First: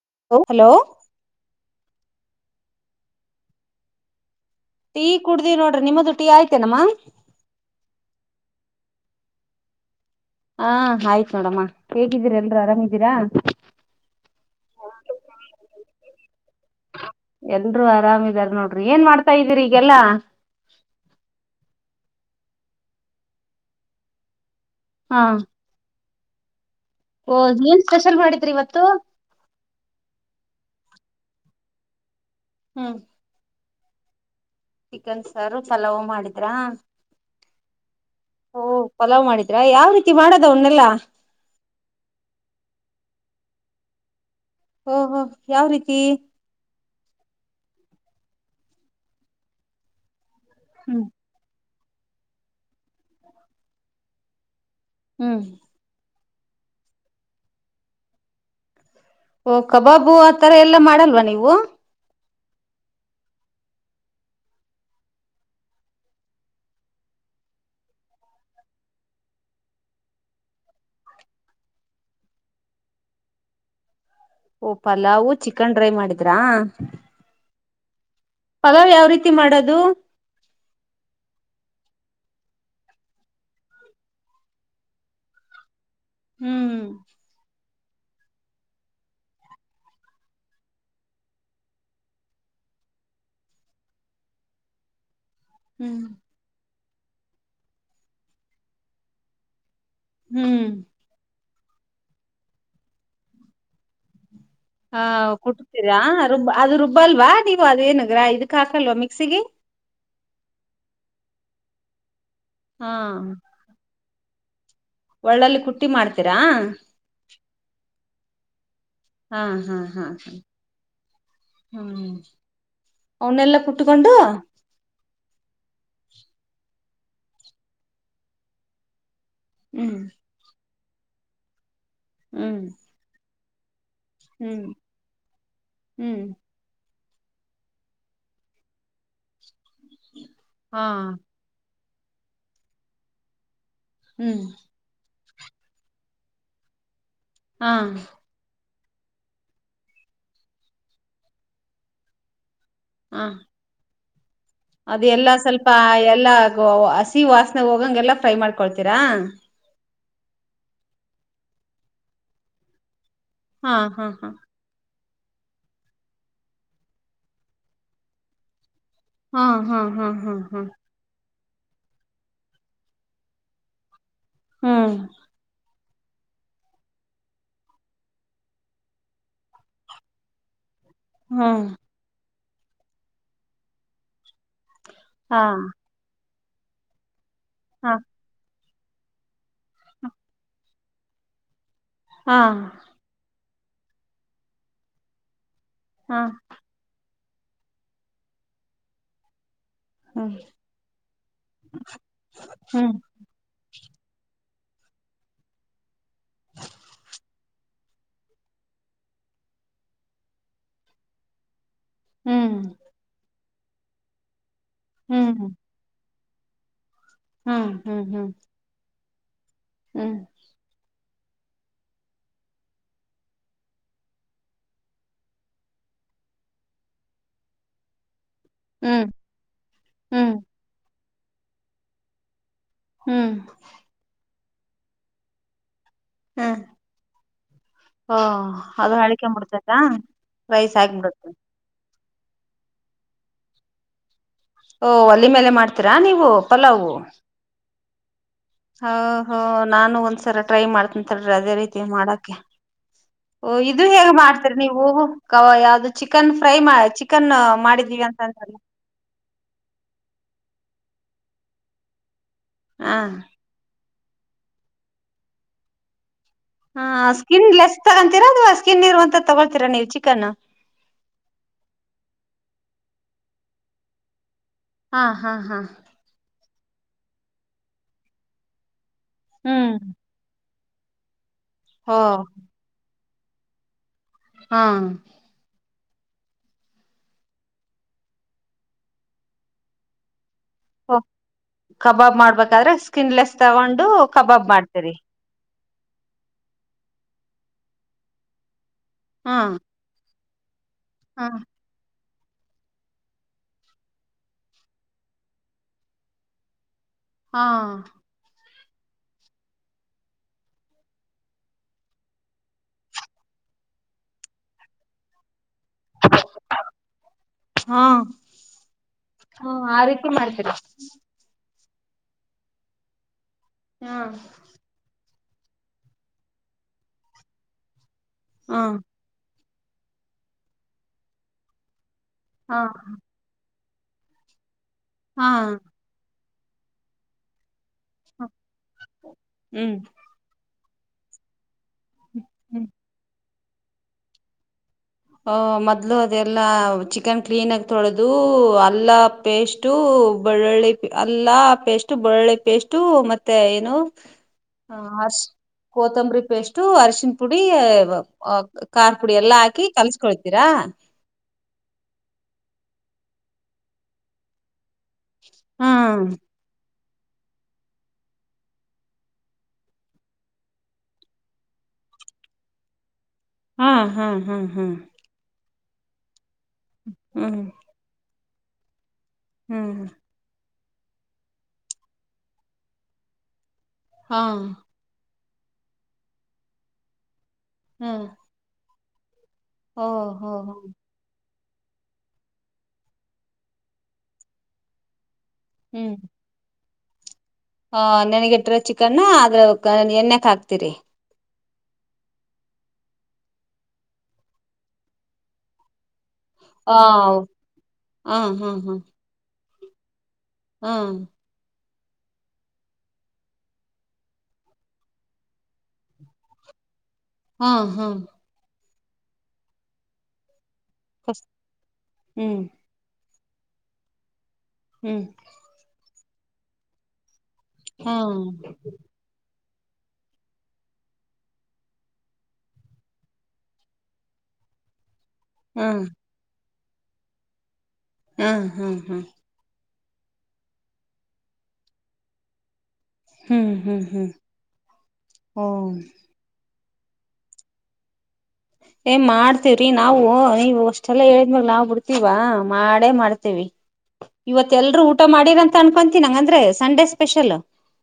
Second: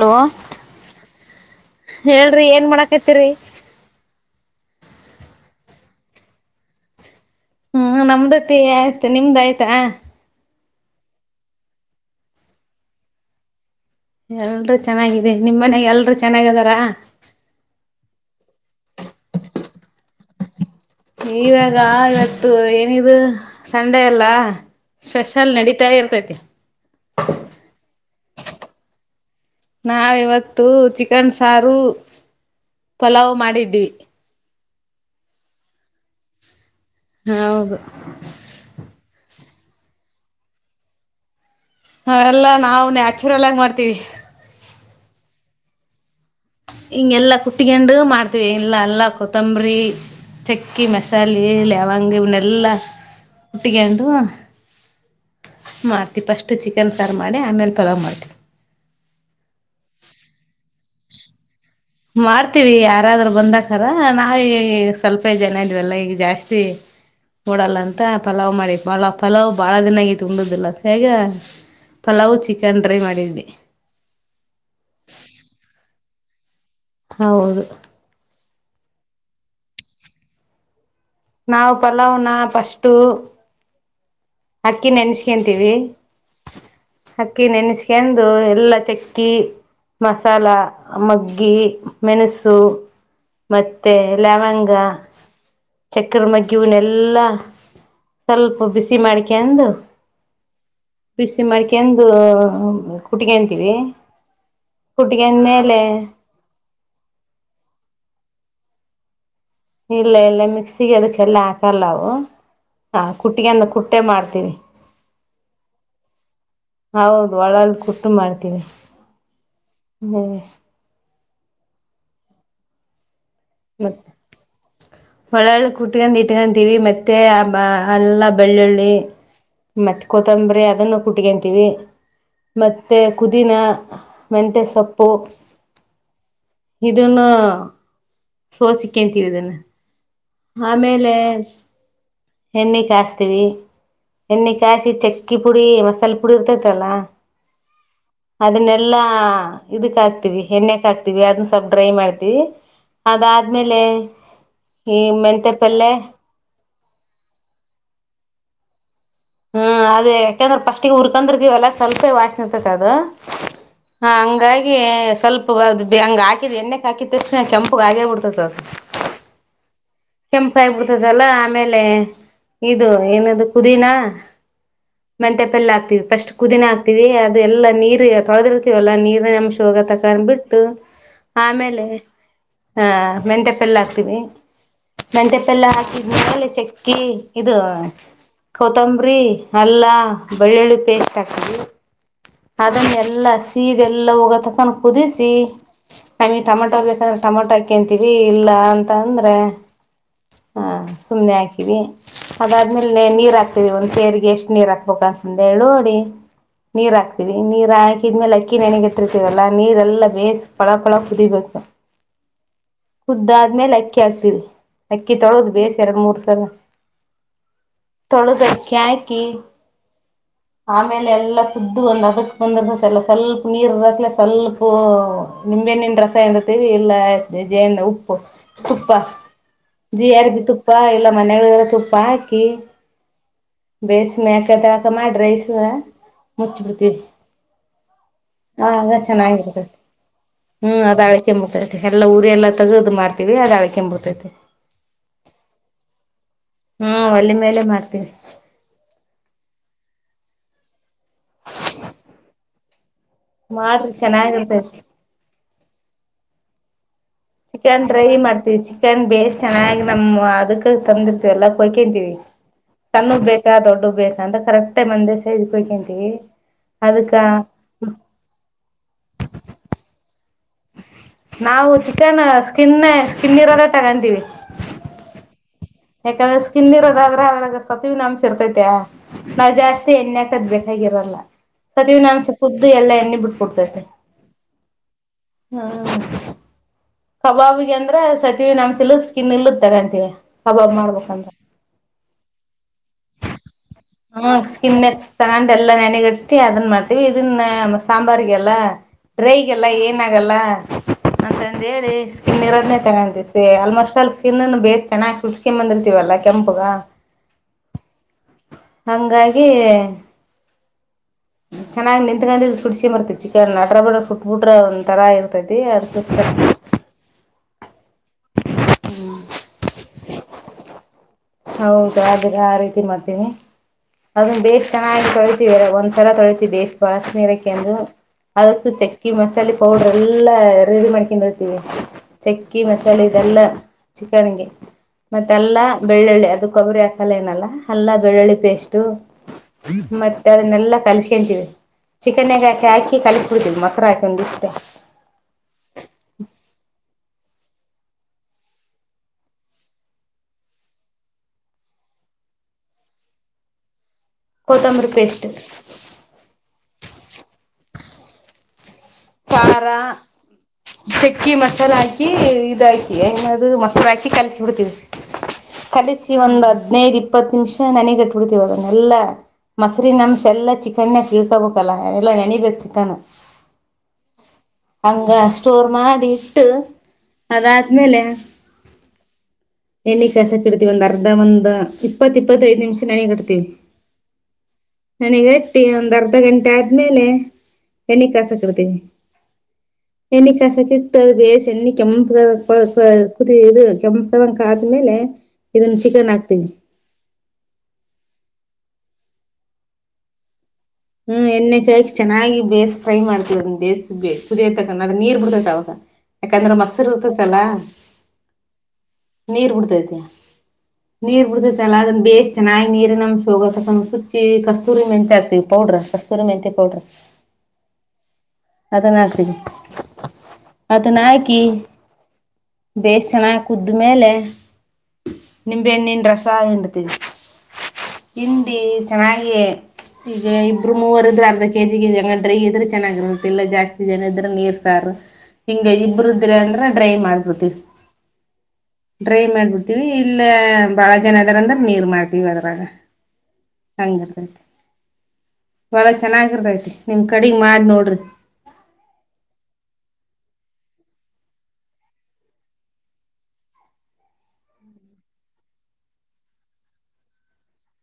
hello ಹ hello ಹೇಳ್ರಿ ಏನ್ ಮಾಡಕೈತಿರಿ ಟೀ ಕುಡ್ದ ನೋಡ್ರಿ ನಿಮ್ಮದು ಟೀ ಆಯ್ತೆನಮ್ಮ ಹ್ಮ್ ನಮ್ದು ಟಿ ಆಯ್ತ್ ನಿಮ್ದ ಆಯ್ತಾ ಹಾ ಆಯ್ತ್ ನೋಡಮ್ಮ ಹೇಗಿದ್ದೀರ ಎಲ್ರು ಆರಾಮಿದ್ದೀರಾ ಎಲ್ರುೂ ಚೆನ್ನಾಗಿದೆ ನಿಮ್ಮ ಮನೆಗ ಎಲ್ರುೂ ಚೆನ್ನಾಗದಾರ ಆರಾಮ್ ಇದರಿ ನೋಡ್ರಿ ಏನ್ ಮಾಡ್ತಾ ಇದೀರಿ ಈಗೆಲ್ಲ ಇವಾಗ ಇವತ್ತು ಏನಿದು ಸಂಡೆ ಎಲ್ಲ ಹಾ ಸ್ಪೆಷಲ್ ನಡೀತಾ ಇರ್ತೈತಿ ಕಪ್ಪ [unintelligible] ಓ ನೀಏನ್ ಸ್ಪೆಷಲ್ ಮಾಡಿದ್ರಿ ಇವತ್ತು ಚಿಕನ್ಸಾರು ಹ್ಮ್ ಪಲಾವ್ ಮಾಡಿದ್ವಿ ಚಿಕನ್ ಸಾರು ಚಲವು ಮಾಡಿದ್ರಾ ಹೌದು ಯಾವ ರೀತಿ ಮಾಡೋದ್ ಅವನ್ನೆಲ್ಲಾ ಹ ಎಲ್ಲಾ ನಾವ್ ನ್ಯಾಚುರಲ್ ಆಗಿ ಮಾಡ್ತೀವಿ ಓಹೋ ಯಾವ್ ರೀತಿ ಹಿಂಗೆ ಎಲ್ಲಾ ಕುಟ್ಟಿಕಂಡು ಮಾಡ್ತಿವಿ ಎಲ್ಲಾ ಎಲ್ಲಾ ಕೊತ್ತಂಬರಿ ಚಕ್ಕಿ ಹ್ಮ್ ಮಸಾಲೆ ಲ ಅಂಗ ಇವ ನೆಲ್ಲ ಕುಟ್ಟಿಕಂಡು ಹ್ಮ್ ಫಸ್ಟಟ್ ಚಿಕನ್ ಫಾರ್ ಮಾಡಿ ಆಮೇಲೆ ಪಲಾವ್ ಮಾಡ್ತೀವಿ ಓ ಕಬಾಬು ಆತರ ಎಲ್ಲಾ ಮಾಡಲ್ವ ನೀವು ಮಾಡ್ತೀವಿ ಯಾರಾದ್ರರು ಬಂದಕಾರರ ನಾವ ಈಗ ಈ ಸ್ವಲ್ಪೇ ಜನ ಇದ್ವಿಲ್ಲ ಈಗ ಜಾಸ್ತಿ ಮೂಡಲ್ಲಂತ ಪಲಾವ್ ಮಾಡಿದ್ ಬಾಳ ಪಲಾವ್ ಬಾಳ ದಿನ ತುಂಡುದಿಲ್ಲ ಹೇಗ ಪಲಾವ್ ಚಿಕನ್ ಡ್ರೈ ಮಾಡಿದ್ವಿ ಇದ್ರಾ ಹೌದು ಪಲಾವ್ ಯಾವ ರೀತಿ ಮಾಡೋದು ನಾವವು್ ಪಲಾವ್ನ ಫಸ್ಟು ಅಕ್ಕಿ ನೆನ್ಸ್ಕಂತೀವಿ ಹ್ಮ್ ಅಕ್ಕಿ ನೆನಸ ಕೆಂದು ಎಲ್ಲ ಚಕ್ಕಿ ಮಸಾಲ ಮಗ್ಗಿ ಮೆಣಸು ಮತ್ತೆ ಲವಂಗ ಹ್ಮ್ ಚಕ್ಕರ್ ಮ ಕ್ಯೂನೆ ಎಲ್ಲ ಸ್ವಲ್ಪ ಬಿಸಿ ಮಾಡ ಕೆಂದು ಹ್ಮ್ ಮ್ಮಡಿಕೆಂದು ಕುಟ್ಟಿಗೆ ಅಂತೀವಿ ಹಾ ಕುಟ್ಟತೀರಾ ರುಬ್ಬ ಅದು ರುಬ್ಬ ಅಲ್ವಾ ನೀವು್ ಅದೇಏನ ಅ್ರ ಇದ ಕಾಸಲ್ವಾ ಮಿಕ್ಸಿಗೆ ಇಲ್ಲ ಇಲ್ಲ ಮಿಕ್ಸಿಗೆ ಅದಕ್ಕೆಲ್ಲ ಹಾಕಲ್ಲವು ಹಾ ಕುಟ್ಟಿಯನ್ನ ಕು ಬಟ್ಟೆ ಮಾಡ್ತೀವಿ ಒಳ್ಳಲ್ಲಿ ಕುಟ್ಟಿ ಮಾಡ್ತೀರಾ ಹೌದು ಒಳಲು ಕುಟ್ಟು ಮಾಡ್ತೀವಿ ಹಾ ಹಾ ಹಾ ಹ್ಞೂ ಹಾ ಹ್ಮ್ ಅವನ್ನೆಲ್ಲ ಕುಟ್ಕೊಂಡು ಕುಟ್ಕೊಂಡ್ ಇಟ್ಕಂತೀವಿ ಮತ್ತೆ ಆ ಎಲ್ಲ ಬೆಳ್ಳುಳ್ಳಿ ಹ್ಮ್ ಮತ್ ಕೊತ್ತಂಬರಿ ಅದನ್ನು ಕುಟ್ಟಕಂತೀವಿ ಹ್ಮ್ ಮತ್ತೆ ಪುದಿನ ಹ್ಮ್ ಮೆಂತೆಸೊಪ್ಪು ಹ್ಮ್ ಇದನ್ನು ಸೋಸಿಕೇಂತೀರದನ್ನು ಹಾ ಆಮೇಲೆ ಹೆಣ್ಣಿ ಕಸ್ತೀವಿ ಹ್ಮ್ ಎನ್ನ ಕಾಸಿ ಚೆಕ್ಕ ಚಕ್ಕಿ ಪುಡಿ ಮಸಾಲೆ ಪುಡಿ ಇರ್ತೈತಲ್ಲ ಹಾ ಎಲ್ಲಾ ಇದಕ್ ಹಾಕ್ತಿವಿ ಎಣ್ಣೆಕ್ ಹಕ್ತಿವಿ ಅದನ್ನ ಸ್ವಲ್ಪ್ ಡ್ರೈ ಮಾಡ್ತೀವಿ ಅದಾದ್ಮೇಲೆ ಈ ಅದು ಎಲ್ಲಾ ಮೆಂತೆ ಸ್ವಲ್ಪ ಪಲ್ಲೆ ಎಲ್ಲ ಆಗುವ ಹಸಿ ವಾಸನೆಾಗ ಹೋಗಂಗೆಲ್ಲ ಫ್ರೈ ಮಾಡ್ಕೊತೀರಿ ಡ ಯಾಕಂದ್ರೆಫಸ್ಟಿಗೆ ಹುರ್ಕೊಂಡ್ರೀ ವಲ್ಲ ಸ್ವಲ್ಪ ವಾಸ್ ನೀ ಇರ್ತತೆ ಅದು ಹಾ ಹಾ ಹ ಹಾ ಹಂಗಾಗಿ ಸ್ವಲ್ಪ ಅ ಹಂಗ ಹಕಿದ್ ಎಣ್ಣೆಗೆ ಹಾಕಿದ ತಕ್ಷಣ ಕೆಂಪುಗ ಆಗೇ ಬಿಡ್ತತ್ ಅದು ಹಾ ಹಾ ಹಾ ಹಾ ಕೆಂಪ ಹಾ ಆಯಿ ಬಿಡ್ತದಲ್ಲಾ ಆಮೇಲೆ ಇದು ಏನದು ಕುದಿನಾ ಹ್ಮ್ ಮೆಂಟೆಪೆಲ್ಲ ಆಗ್ತಿವಿ ಫಸ್ಟ್ ಕುದಿನೆ ಹಾಕ್ತಿೀವಿ ಹ್ಮ್ ಆಮೇಲೆ ಹಾ ಮೆನ್ಫಲ್ಲ ಹಾಕ್ತೀವಿ ಮೆಂಟ ಹಾ ಪೆಲ್ಲಾ ಹಾಕಿದ್ದು ಮೇಲೆ ಚೆಕ್ಕಿ ಇದು ಹಾ ಕೊತ್ತಂಬರಿಿ ಅಲ್ಲಾ ಬೆಳ್ಳುಳ್ಳಿ ಪೇಸ್ಟ್ ಹಾಕರಿ ಹಾ ಅದನ್ನ ಎಲ್ಲ ಸ್ ಸೀದೆಲ್ಲ ಹೋಗ ತಕನ್ ಕುದಿಸಿ ಹಾ ಅಂಗೇ ಟಮಾಟ ಬೇಕಾದ್ರ್ ಟೊಮೊಟೊ ಹಾಕಂತೀವಿ ಇಲ್ಲ ಅಂತ ಅಂದ್ರೆ ಹ್ಮ್ ಹಾ ಸುಮ್ಮ್ನೆ ಹಾಕಿದವಿ ಹ್ಮ್ ಅದಾದ್ಮೇಲೆನೆ ನೀರ್ ಹಾಕ್ತವಿ ಒಂದ್ ಸೇರಿಗೆ ಎಷ್ಟು ನೀರ್ ಹಾಕ್ಬೇಕ ಅಂತಂದ ಹೇಳ ನೋಡಿ ನೀರ್ ಹಾಕ್ತೀವಿ ನೀರ್ ಹಾಕಿದ್ಮೇಲೆ ಅಕ್ಕಿ ನೆನೆಗಿಟ್ಟಿರ್ತೀವಲ್ಲಾ ನೀರ್ಲ್ಲಾ ಬೇಸ್ ಫಳ ಫಳ ಕುದಿಬೇಕು ಹ್ಮ್ ಆಮೇಲ್ ಅಕ್ಕಿ ಆಕ್ತಿವಿ ಅಕ್ಕಿ ಹ್ಮ್ ತೊಳೋದು ಬೇಸಿ ಎರಡು ಮೂರು ಸ [unintelligible] ಹ್ಮ್ ಹ್ಮ್ ಹ್ಮ್ ಕಿ ಹ್ಮ್ ಎಲ್ಲ ಕುದ್ದು ಒಂದು ಅದಕ್ ಬಂದ್ರಸ ಎಲ್ಲ ಸ್ವಲ್ ಕುಪ್ಪ ಹ್ಮ್ ಜಿ ಆರ್ ಹ್ಮ್ ಬಿ ತುಪ್ಪ ಇಲ್ಲ ಮನೆಗಳಲ್ಲ ತುಪ್ಪ ಹಾಕಿ ಹ್ಮ್ ಬೇಸ್ ಮ್ಯಾಕ ತಳಕ ಮಾಡಿ್ ರೈಸ್ ಮುಚ್ಚ ಹ್ಮ್ ಬಿಡ್ತೀವಿ ಓ ಆಗ ಅದು ಹಳಿಕೊಂಡ್ ಚೆನ್ನಾಗಿರ್ತ ಬಿಡ್ತೈತಾ ರೈಸ್ ಹ್ಮ್ ಅದ ಆಗ್ಬಿಡುತ್ತೆ ಅಳಕೆೆಂಬರ್ತತಿ ಎಲ್ಲ ಉರಿ ಎಲ್ಲ ತಗೋದ್ ಮಾಡ್ತೀವಿ ಅದ ಅಳ್ಕಂಬಡ್ತಾತಿ ಓ ಒಲಿ ಮೇಲೆ ಮಾಡ್ತೀರಾ ನೀವು ಪಲಾವು ಹ್ಮ್ ಒಲಿ ಮೇಲೆ ಮಾಡ್ತವಿ [inaudible] ಹ ಹ ನಾನು ಒಂದ್ಸರ ಟ್ರೈ ಮಾಡ್ತಂತಡ್ರಿ ಅದೇ ರೀತಿ ಮಾಡಕೆ ಓ ಇದು ಮಾಡ್ರಿ ಹೇಗ್ ಮಾಡ್ತೀರಿ ಚೆನ್ನಾಗಿರ್ತೈತಿ ನೀವು ಕವಾ ಯಾವ್ದ ಚಿಕನ್ ಫ್ರೈಮಾ ಚಿ ಚಿಕನ್ ಡ್ರೈ ಮಾಡ್ತೀವಿ ಚಿಕನ್ ಬೇಸ್ ಚೆನ್ನಾಗ್ ನಮ ಅದಕ್ಕ ತಂದಿರ್ತಿವಿ ಅಲ್ಲಾ ಕೊಯ್ಕಂತೀವಿ ಹ ಸಣ್ಣವ ಬೇಕಾ ದೊಡ್ಡವ ಬೇ ಅಂತ ಕರೆಕ್ಟ್ ಆಗಿ ಒಂದ ಸೈಜ್ ಕೊಯ್ಕಂತೀವಿ ಹ ಸ್ಕಿನ್ ಲೆಸ್ ತಗೊಂತೀರಾ ಅಥವಾ ಸ್ಕಿನ್ ಇರುವನ್ತದು ಅಂತ ತಗೊಳ್ತೀರಾ ನೀವು ಚಿಕ್ಕ ಕನ್ನ ನಾವು ಚಿಕನ್ ಸ್ಕಿನ್ ಸ್ಕಿನ್ ಇರೋದ ತಗಂತೀವಿ ಹಾ ಹಾ ಹಾ ಯಾಕಂದ್ರ ಸ್ಕಿನ್ ಇರೋದ ಆದ್ರ ಅದರಾಗ ಸತುವಿನ ಅಂಶ ಇರ್ತೈತ್ಯಾ ನಾ ಹ್ಮ್ ಜಾಸ್ತಿ ಎಣ್ಣಿ ಹಾಕದ್ಬೇ ಹೇಗಿರಲ್ಲ ಓ ಸತವಿನಂಶ ಕುದ್ದು ಎಲ್ಲ ಎನ್ನಿ ಬಿಟ್ಟು ಕೊಡ್ತತೆ ಆ ಹಾ ಕಬಾಬಗೆ ಅಂದ್ರ ಸತವಿನಮ್ಶಾ ಇಲ್ಲದ ಸ್ಕಿನ್ ಇಲ್ಲದ ತಗಂತೀವಿ ಕಬಾಬ್ ಓ ಮಾಡ್ಬೇಕಂದ್ರ ಕಬಾಬ್ ಮಾಡ್ಬೇಕಾದ್ರೆ ಸ್ಕಿನ್ಲೆಸ್ ತಗೊಂಡು ಕಬಾಬ್ ಮಾಡ್ತೀರಿ ದೆಲ್ಲ ನೆನೆಗಟ್ಟಿ ಅದನ್ ಮಾಡ್ತೀವಿ ಇದನ್ನ ಸಾಂಬಾರಿಗೆಲ್ಲ ಹ್ಮ್ ಡ್ರೈಗೆಲ್ಲ ಏನ ಎಲ್ಲ ಹಾ ಹೇಳಿ ಸ್ಕಿನ್ ಇರೋದನ್ನೇ ತಗಂತಿವೀ ಆಲ್ಮೋಸ್ಟ್ ಆಲ್ ಸ್ಕಿನನ ಬೇ ಚೆನ್ನಾಗಿ್ ಸುಳಸ್ಗೆಂದ ಬಂದಿರ್ತತಿವಲ್ಲ ಕೆಂಪುಗ ಹಾ ಹಂಗಾಗಿ ಚೆನ್ನಾಗಿ ನಿತ್ಕೊಂಡ ಸುಡ್ಸಕ ಬರ್ತತಿ ಚಿಕನ್ ಅಟ್ರ ಬಿಡ್ರ ಸುಟ್ಬ ಬಿಟ್ರ ಒ ತರಾ ಇರ್ತತಿ ಅದ ಹಾ ಹಾ ಆ ಹ್ಮ ರೀತಿ ಮಾಡ್ತೀರಿ ಹೌದು ಅ ಆ ರೀತಿ ಮಾಡ್ತೀನಿ ಹಾ ಅದನ್ನ ಬೇ್ ಚೆನ್ನಾಗ ಒಂದ್ಸಲ ತೊಳತಿಷ್ಟ ಬಳಸ ನೀರಕ್ಕೆಂದು ಹಾ ಅದಕ್ಕೆ ಚಕ್ಕಿ ಮಸಾಲ ಚಲ್ಲಿ ಪೌಡ್ರ ಎಲ್ಲ ರೆಡಿ ಮಾಡ್ಕಂಡ ಹೋಗ್ತೀವಿ ಚಕ್ಕಿ ಹಾ ಮಸಾಲೆ ಇದೆಲ್ಲ ಚಕ್ಕನಗೆ ಹಾ ಮತ್ತೆಲ್ಲ ಎಳ್ಳಳ್ಳಿ ಅದು ಕೊಬ್ಬರಿ ಹಕಲ್ಲ ಏನಲ್ಲ ಹಲ್ಲ ಬೆಳ್ಳುಳ್ಳಿ ಪೇಸ್ಟು ಹ್ಮ್ ಮತ್ತೆ ಅದನ್ನೆಲ್ಲ ಕಲಸ್ಕೊಳ್ಂತೀವಿ ಚಿಕನ್ಗಾಕಿ ಹಾಕಿ ಕಲ್ಸ್ ಕು ತಿಲ್ ಮಸರ ಯಕೊಂಡ ದಿಸತ ಆ ಮೊದ್ಲು ಅದೆಲ್ಲಾ ಚಿಕನ್ ಕ್ಲೀನ್ ಆಗ ತೊಳದು ಅಲ್ಲ ಪೇಸ್ಟು ಬೆಳ್ಳಳ್ಳಿ ಅಲ್ಲ ಪೇಸ್ಟ್ ಬೆಳ್ಳಳ್ಳಿ ಪೇಸ್ಟು ಮತ್ತೆ ಏನು ಹ ಕೊತ್ತಂಬರಿ ಅಷ್ಟ ಪೇಸ್ಟ್ ಕೊತ್ತಂಬರಿ ಪೇಸ್ಟ್ ಟೂ ಅರಿಶನ್ ಪುಡಿ ಕಾರ್ ಪುಡಿ ಎಲ್ಲ ಹಾಕಿ ಖಾರ ಕಲ್ಸ್ಕೊಳ್ತೀರಾ ಚಕ್ಕಿ ಮಸಾಲೆ ಹಾಕಿ ಇದ ಏನ ಅದು ಮೊಸರು ಹಾಕಿ ಕಲಸಬಿಡ್ತವಿ ಖಾಲ ಹ್ಮ್ ಸಿ ಒಂದಂದುದ ಹದಿನೈದು ಇಪ್ಪತ್ತು ನಿಮಿಷ ನನೆಗಟ್ಬಿಡ್ತಿೀವ ಅದನ್ನೆಲ್ಲ ಮೊರಿನ ಅಂಷ ಎಲ್ಲ ಚಿಕನ್ನ ಕೀಳ್ಕೊಬೇಕಲ್ಲ ಎಲ್ಲ ನೆನಬೇಕು ಚಿಕನ್ ಹಾ ಹಾ ಹಾ ಹಾ ಚೋರ್ ಮಾಡಿ ಬಿಟ್ಟು ಹ್ಮ್ ಅದಾದ್ಮೇಲೆ ಹ್ಮ್ ಎನ ಕ ಸ ಇಡ್ತಿೀವಿ ಒಂದ್ ಅರ್ಧ ಒಂದ್ ಇಪ್ಪತ್ತ ಇಪ್ಪತ್ತಐದ್ ನಿಮಿಷ ನನಗ್ ಕಡ್ತೀವಿ ಹಾ ನನಗ್ಟ್ಟಿ ಒಂದಂದು ಅರ್ಧ ಗಂಟೆ ಆದ್ಮೇಲೆ ಎನ ಹ್ಮ್ ಕಸಕತಿ ಓ ಎನ ಹೋ ಕಸ ಕಟ್ಟ ಅ ಬೇಸಿ ಚನ್ನಿ ಕೆಂಪ ಕುದ ಇದು ಕೆಂಪ ಕರಂಕಾದ್ಮೇಲೆ ಇದನ್ನ ಚಿಕನ್ ಹಾಕ್ತೀನಿ ಹ ನನ್ಗಿಟ್ರ ಚಿಕನ್ ಆದ್ರ ಎಣ್ಣೆಕ್ ಹಾಕ್ತಿೀರಿ ಹ್ಮ್ ಎಣ್ಣೆ ಕೆಕಿ ಚೆನ್ನಾಗಿ ಬೇಸ್ ಫ್ರೈ ಮಾಡ್ತವ ಬೇಯ್ ಸುದಿಯತಕ ಅದ ನೀರ್ ಬಿಡ್ತೈತ್ ಅವಾಗ ಯಾಕಂದ್ರೆ ಆ ಮಸರ್ ಇರ್ತತಲ್ಲ ಹಾ ಹಾ ಹಾ ನೀರ್ ಬಿಡ್ತೈತಿ ಹಾ ನೀರ್ ಉಡುದ ಲ್ಲ ಅದನ್ನ ಬೇಸ್ ಚೆನ್ನಾಗಿ ನೀರಿ ನ ಸುಚ್ಚಿ ಕಸ್ತೂರಿ ಮೆಂತಾ ಇರ್ತವಿ ಪೌಡ್ರ ಕಸ್ತೂರ ಮೆಹತಿ ಪೌಡ್ರ ಹಾ ಹಾ ಅದನ್ನ ಹಾಕತಿ ಅದ ಫಸ್ ನಾಯಕಿ ಹ್ಮ್ ಬೇಸ ಚೆನ್ನಾಗಿ ಕುದ್ಮೇಲೆ ಹ್ಮ್ ನಿಮೆನ್ನನ್ ರಸ್ತೆ ಸಾಯಂಡ ತಿ ಹಾ ಹಂಡಿ ಚೆನ್ನಾಗಿ ಈಗ ಇಬ್ರು ಮೂವರ ಅರ್ಧ ಕೆ ಜಿ ಕೆಜಿ ಅಂಗಡ್ರೈ ಇದ್ರೆ ಚೆನ್ನಾಗಿರುತ್ತೆ ಇಲ್ಲ ಜಾಸ್ತಿ ಜನ ಇದ್ರೆ ನೀರ್ ಸಾರು ಹಾ ಹಿಂಗೆ ಇಬರುದಿ್ರ ಅಂದ್ರ ಡ್ರೈ ಮಾಡ್ಬಿತಿ ಹಾ ಹಾ್ ಹಾ್ ವಿ ಇಲ್ಲ ಬಾಳ ಜನ ಅದಾರ ಅಂದ್ರ ನೀರ್ ಮಾಡ್ತೀವಿ ಅದ್ರಾಗ ಹ್ಮ್ ಹ್ಮ್ ಹ್ಮ್ ಹಂಗರ್ದೈತಿ ಓ ಬಹಳ ಚೆನ್ನಾಗಿರ್ದೈತಿ ನಿಮ್ ಕಡೆಗ್ ಮಾಡಿ ನೋಡ್ರಿ ಏ ಮಾಡ್ತೇವ್ರಿ ನಾವು ನೀವು ಅಷ್ಟೆಲ್ಲಾ ಹೇಳಿದ್ಮಾಗ ನಾವ್ ಬಿಡ್ತೀವ ಮಾಡೇ ಮಾಡ್ತೇವಿ ಇವತ್ ಎಲ್ರುೂ ಊಟ ಮಾಡಿರಂತ ಅನ್ಕೊಂತೀಿ ನಂಗಂದ್ರೆ ಸಂಡೇ ಸ್ಪೆಷಲ್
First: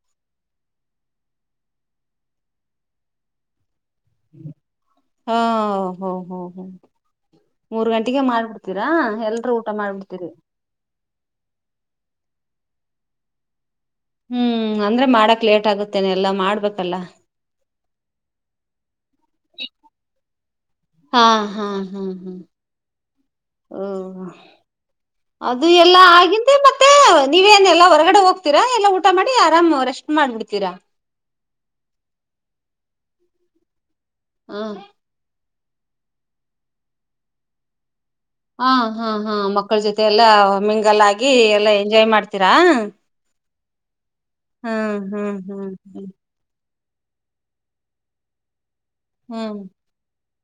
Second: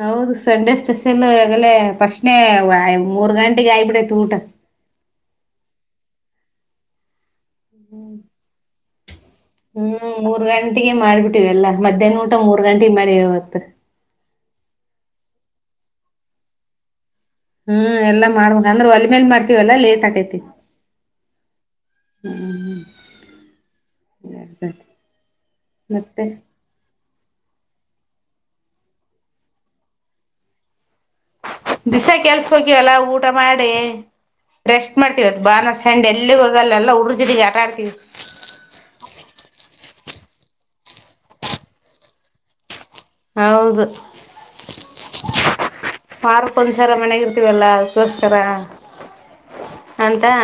ಹೌದು ಸಂಡೆ ಸ್ಪೆಷಲ್ ಈಗಲ್ಲ ಪಸ್ಟ್ನೇ ಮೂರ್ ಗಂಟೆಗೆ ಆಯಬಿ ತಊಟ ಹಾ ಹ ಹ ಹ ಮೂರ್ ಗಂಟೆಗೆ ಮಾಡ್ಬಿಡ್ತ ಹ್ಮ್ ಮೂರ್ ಗಂಟೆಗೆ ಮಾಡ್ಬಿಟ್ಟಿವ ಎಲ್ಲಾ ಮಧ್ಯಾಹ್ನ ಮೂರ್ ಗಂಟೆಗೆ ಮಾಡಿ ಇವತ್ತು ಹ್ಮ್ ಅಂದ್ರೆ ಮಾಡಕ್ ಲೇಟ್ ಆಗುತ್ತೇನೆ ಎಲ್ಲ ಮಾಡ್ಬೇಕಲ್ಲ ಹ್ಮ್ ಎಾ ಮಾಡ್ಬೇಕಕ್ ಅಂದ್ರೆ ಒ ಹಾ ಹಾ ಹಾ ಹ್ಮ್ ಓ ಅದು ಎಲ್ಲ ಮತ್ತೆ ಆಗಿದ್ದ ಮತ್ತೆ ನೀವೇಏನೆಲ್ಲಾ ಹೊರಗಡೆ ಹೋಗ್ತೀರಾ ಎಲ್ಲ ಊಟ ಮಾಡಿ ಆರಾಮ್ ರೆಸ್ಟ್ ಮಾಡ್ಬಿಡ್ತೀರಾ ದ್ಿಸಾ ಕೆಲ್ಸ ಹೋಗ್ಯವಲ್ಲ ಊಟ ಮಾಡಿ ಹ್ಮ್ ರೆಸ್ಟ್ ಮಾಡ್ತವತ್ ಬಾ ನ ಸಂಡ್ ಎಲ್ಲಿ ಹೋಗಲ್ಲ ಉರ್ಸಿದ ಆಟ ಆಡ್ತೀವಿ ಹಾ ಹಾ ಹಾ ಮಕ್ಕಳ ಜೊತೆ ಎಲ್ಲಾ ಮಿಂಗಲ್ ಆಾಗಿಿ ಎಲ್ಲಾ ಎಂಜಾಯ್ ಮಾಡ್ತೀರಾ ಹೌದು ಹ್ಮ್ ಹ್ಮ್ ಹ್ಮ್ ಪಾರ್ ಪ ರ ಮನೆಗ ಇರ್ತೀವಲ್ಲ ಅದಕ್ಕೋಸ್ಕರ ಹ್ಮ್ ಎಂತಾ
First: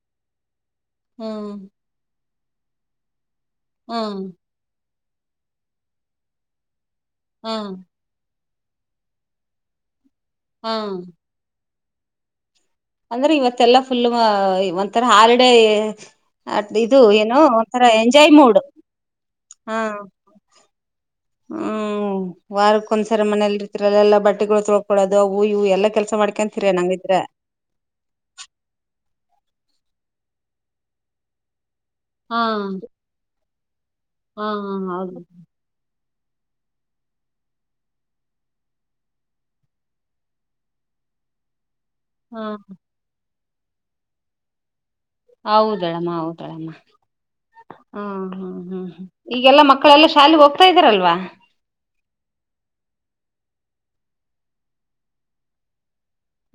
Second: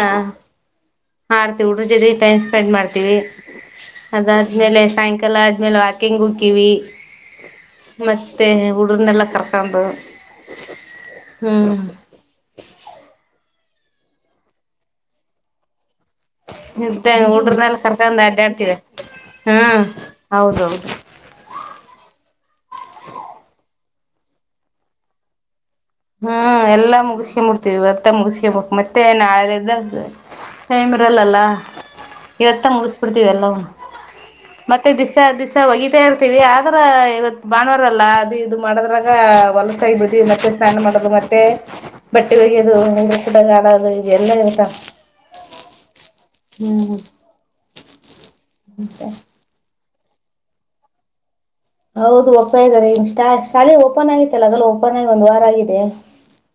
ಹಾರತಿ ಉಡು ಜದೆ ಪನ್ ಸ್ಪೆಂಡ್ ಮಾಡ್ತೀವಿ ಹ್ಮ್ ಅದಾದ್ಮೇಲೆ ಸಾಯಂಕಾಲ ಲ್ಲಾ ಆದ್ಮೇಲೆ ವಾಕಿಂಗ್ ಹುಕ್ಕಿವವಿ ಹಾ ಮತ್ತ ಉಡನ್ನೆಲ್ಲ ಕರ್ಕೊಂಡದು ಹ್ಮ್ ಹ್ಮ್ ಅಂದ್ರೆ ಇವತ್ತೆಲ್ಲಾ ಫುಲ್ ಒಂಥರ ಹಾಲಿಡೇ ಇದು ಇ ಏನು ಉಡ್ರನೆಲ್ಲ ಒಂಥರ ಕರ್ಕೊಂಡ ಎಂಜಾಯ್ ಅಡ್ಡ ಮೂಡ್ ಆಡ್ತಿದೆ ಹಾ ಹೌದೌದು ಹ್ಮ ವಾರಕ್ಕ ಒಂದ್ಸರ ಮನೇಲಿ ಇದ್ರಲ್ಲೆಲ್ಲ ಬಟ್ಟೆಗಳು ತೊಳ್ಕೊೋದು ಅವು ಇವು ಎಲ್ಲ ಹ್ಮ್ ಎಲ್ಲಾ ಮುಗಿಸ್ಕಿಂಬಡ್ತೀವಿ ಭರ್ತ್ತ ಮುಗಿಸ್ಕಕ್ ಮತ್ತೆ ನಾಳೆದ ೈಮ್ರಲ್ಲಲ್ಲಾ ಇವತ್ತ ಹಾ ಮುಗಿಸ್ಬಿಡ್ತಿೀವಿ ಎಲ್ಲ ಹಾ ಹಾ ಮತ್ತೆ ಹೌದು ದಿವ್ಾ ದಿವ್ಸಾ ಹೋಗಿತ ಆದ್ರ ಇವತ್ ಬಾಣುವಾರಲ್ಲ ಅದು ಇದು ಮಾಡದ್ರಾಗ ಹೊಲಸಾಗಿ ಬಿಿಡ್ತೀವಿ ಮತ್ತೆ ಸ್ನಾನ ಮಾಡೋದು ಮತ್ತೆ ಬಟ್ಟೆ ಹಾ ಹೋಗ ಅದು ಕಡ ಕಾಣಾದು ಎಲ್ಲ ಗಸ ಹೌದಾ ಹತಾಳಮ್ಮ ಹ ಹ್ಮ್ ಹ್ಮ್ ಹ್ಮ್ ಈಗೆಲ್ಲಾ ಮ ಮಕ್ಕಳೆಲ್ಲ ಶಾಲೆಗೆಗ್ ಹೋಗ್ತಾ ಇದ್ದಾರಲ್ವಾ ಹೌದು ಹೋಗ್ತಾ ಇದಾರೆ ಇಾ ಶಾಲೆ ಓಪನ್ ಆಗಿತ್ತಲ್ಲಗಲ ಓಪನ್ ಆಗಿ ಒಂದ್ ವಾರ ಆಗಿದೆ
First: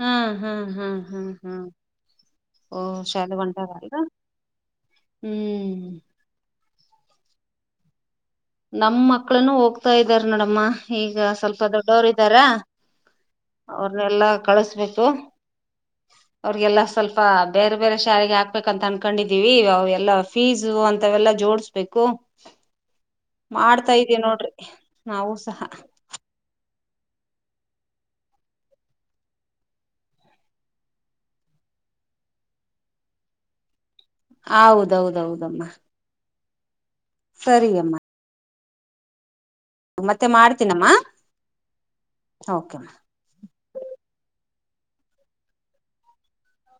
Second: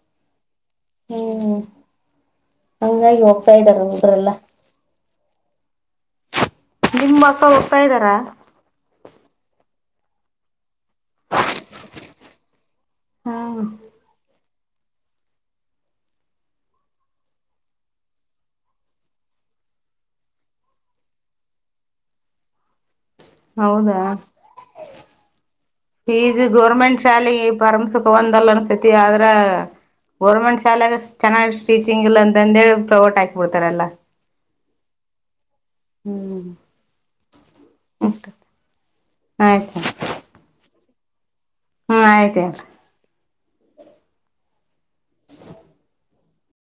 ಹಾ ಹಾ ಹಾ ಹಾ ಹ್ಮ್ ಹಾ ಹಂಗಾಗಿ ಶಾಯದ ಹೋಗ್ತಾ ಇದ್ದಾರೆ ಬಂಂಡಗ ಹುಡುಗರೆಲ್ಲ ಹ್ಮ್ ನಿಮ್ ಮಕ್ಕಳ ಹೋಗ್ತಾ ಇದ್ದಾರಾ ಹೋಗತ ಇದ್ದಾರೆ ನೋಡಮ್ಮ ಈಗ ಸ್ವಲ್ಪ ದೊಡ್ಡವರು ಇದ್ದಾರ ಹಾ ಅವ್ರನ್ನೆಲ್ಲಾ ಕಳಸ್ಬೇಕು ಅವ್ರಿಗೆಲ್ಲ ಸ್ವಲ್ಪ ಬೇರೆ ಬೇರೆ ಶಾಲೆಗೆ ಹಾಕ್ಬೇಕಂತ ಅನ್ಕೊಂಡಿದೀವಿ ಅವ ಎಲ್ಲಾ ಫೀಸು ಅಂತವೆಲ್ಲಾ ಜೋಡಸ್ಬೇಕು ಮಾಡ್ತಾ ಹೌದಾ ಇದೀ ನೋಡ್ರಿ ನಾವು ಸಹ ಶಾಲೆಗೆ ಪರಮ ಸುಖ ಒಂದಲ್ಲ ಅನ್ಸತಿ ಆದ್ರ ಗೋರ್ಮೆಂಟ್ ಶಾಲೆೆಗೆ ಚೆನ್ನಾಗ್ ಟೀಚಿಂಗ್ ಇಲ್ಲ ಅಂತಂದಿ ಪ್ರಮೋಟ್ ಹಾಕಿಬಿಡ್ತಾರಲ್ಲಾ ಹೌದೌದೌದಮ್ಮ ಹ್ಮ ಸರಿ ಅಮ್ಮ ಮತ್ತೆ ಮಾಡ್ತೀನಮ್ಮ ಹ್ಮ ಆಯ್ತ ಅಲ್ ಓಕೆ ಹ್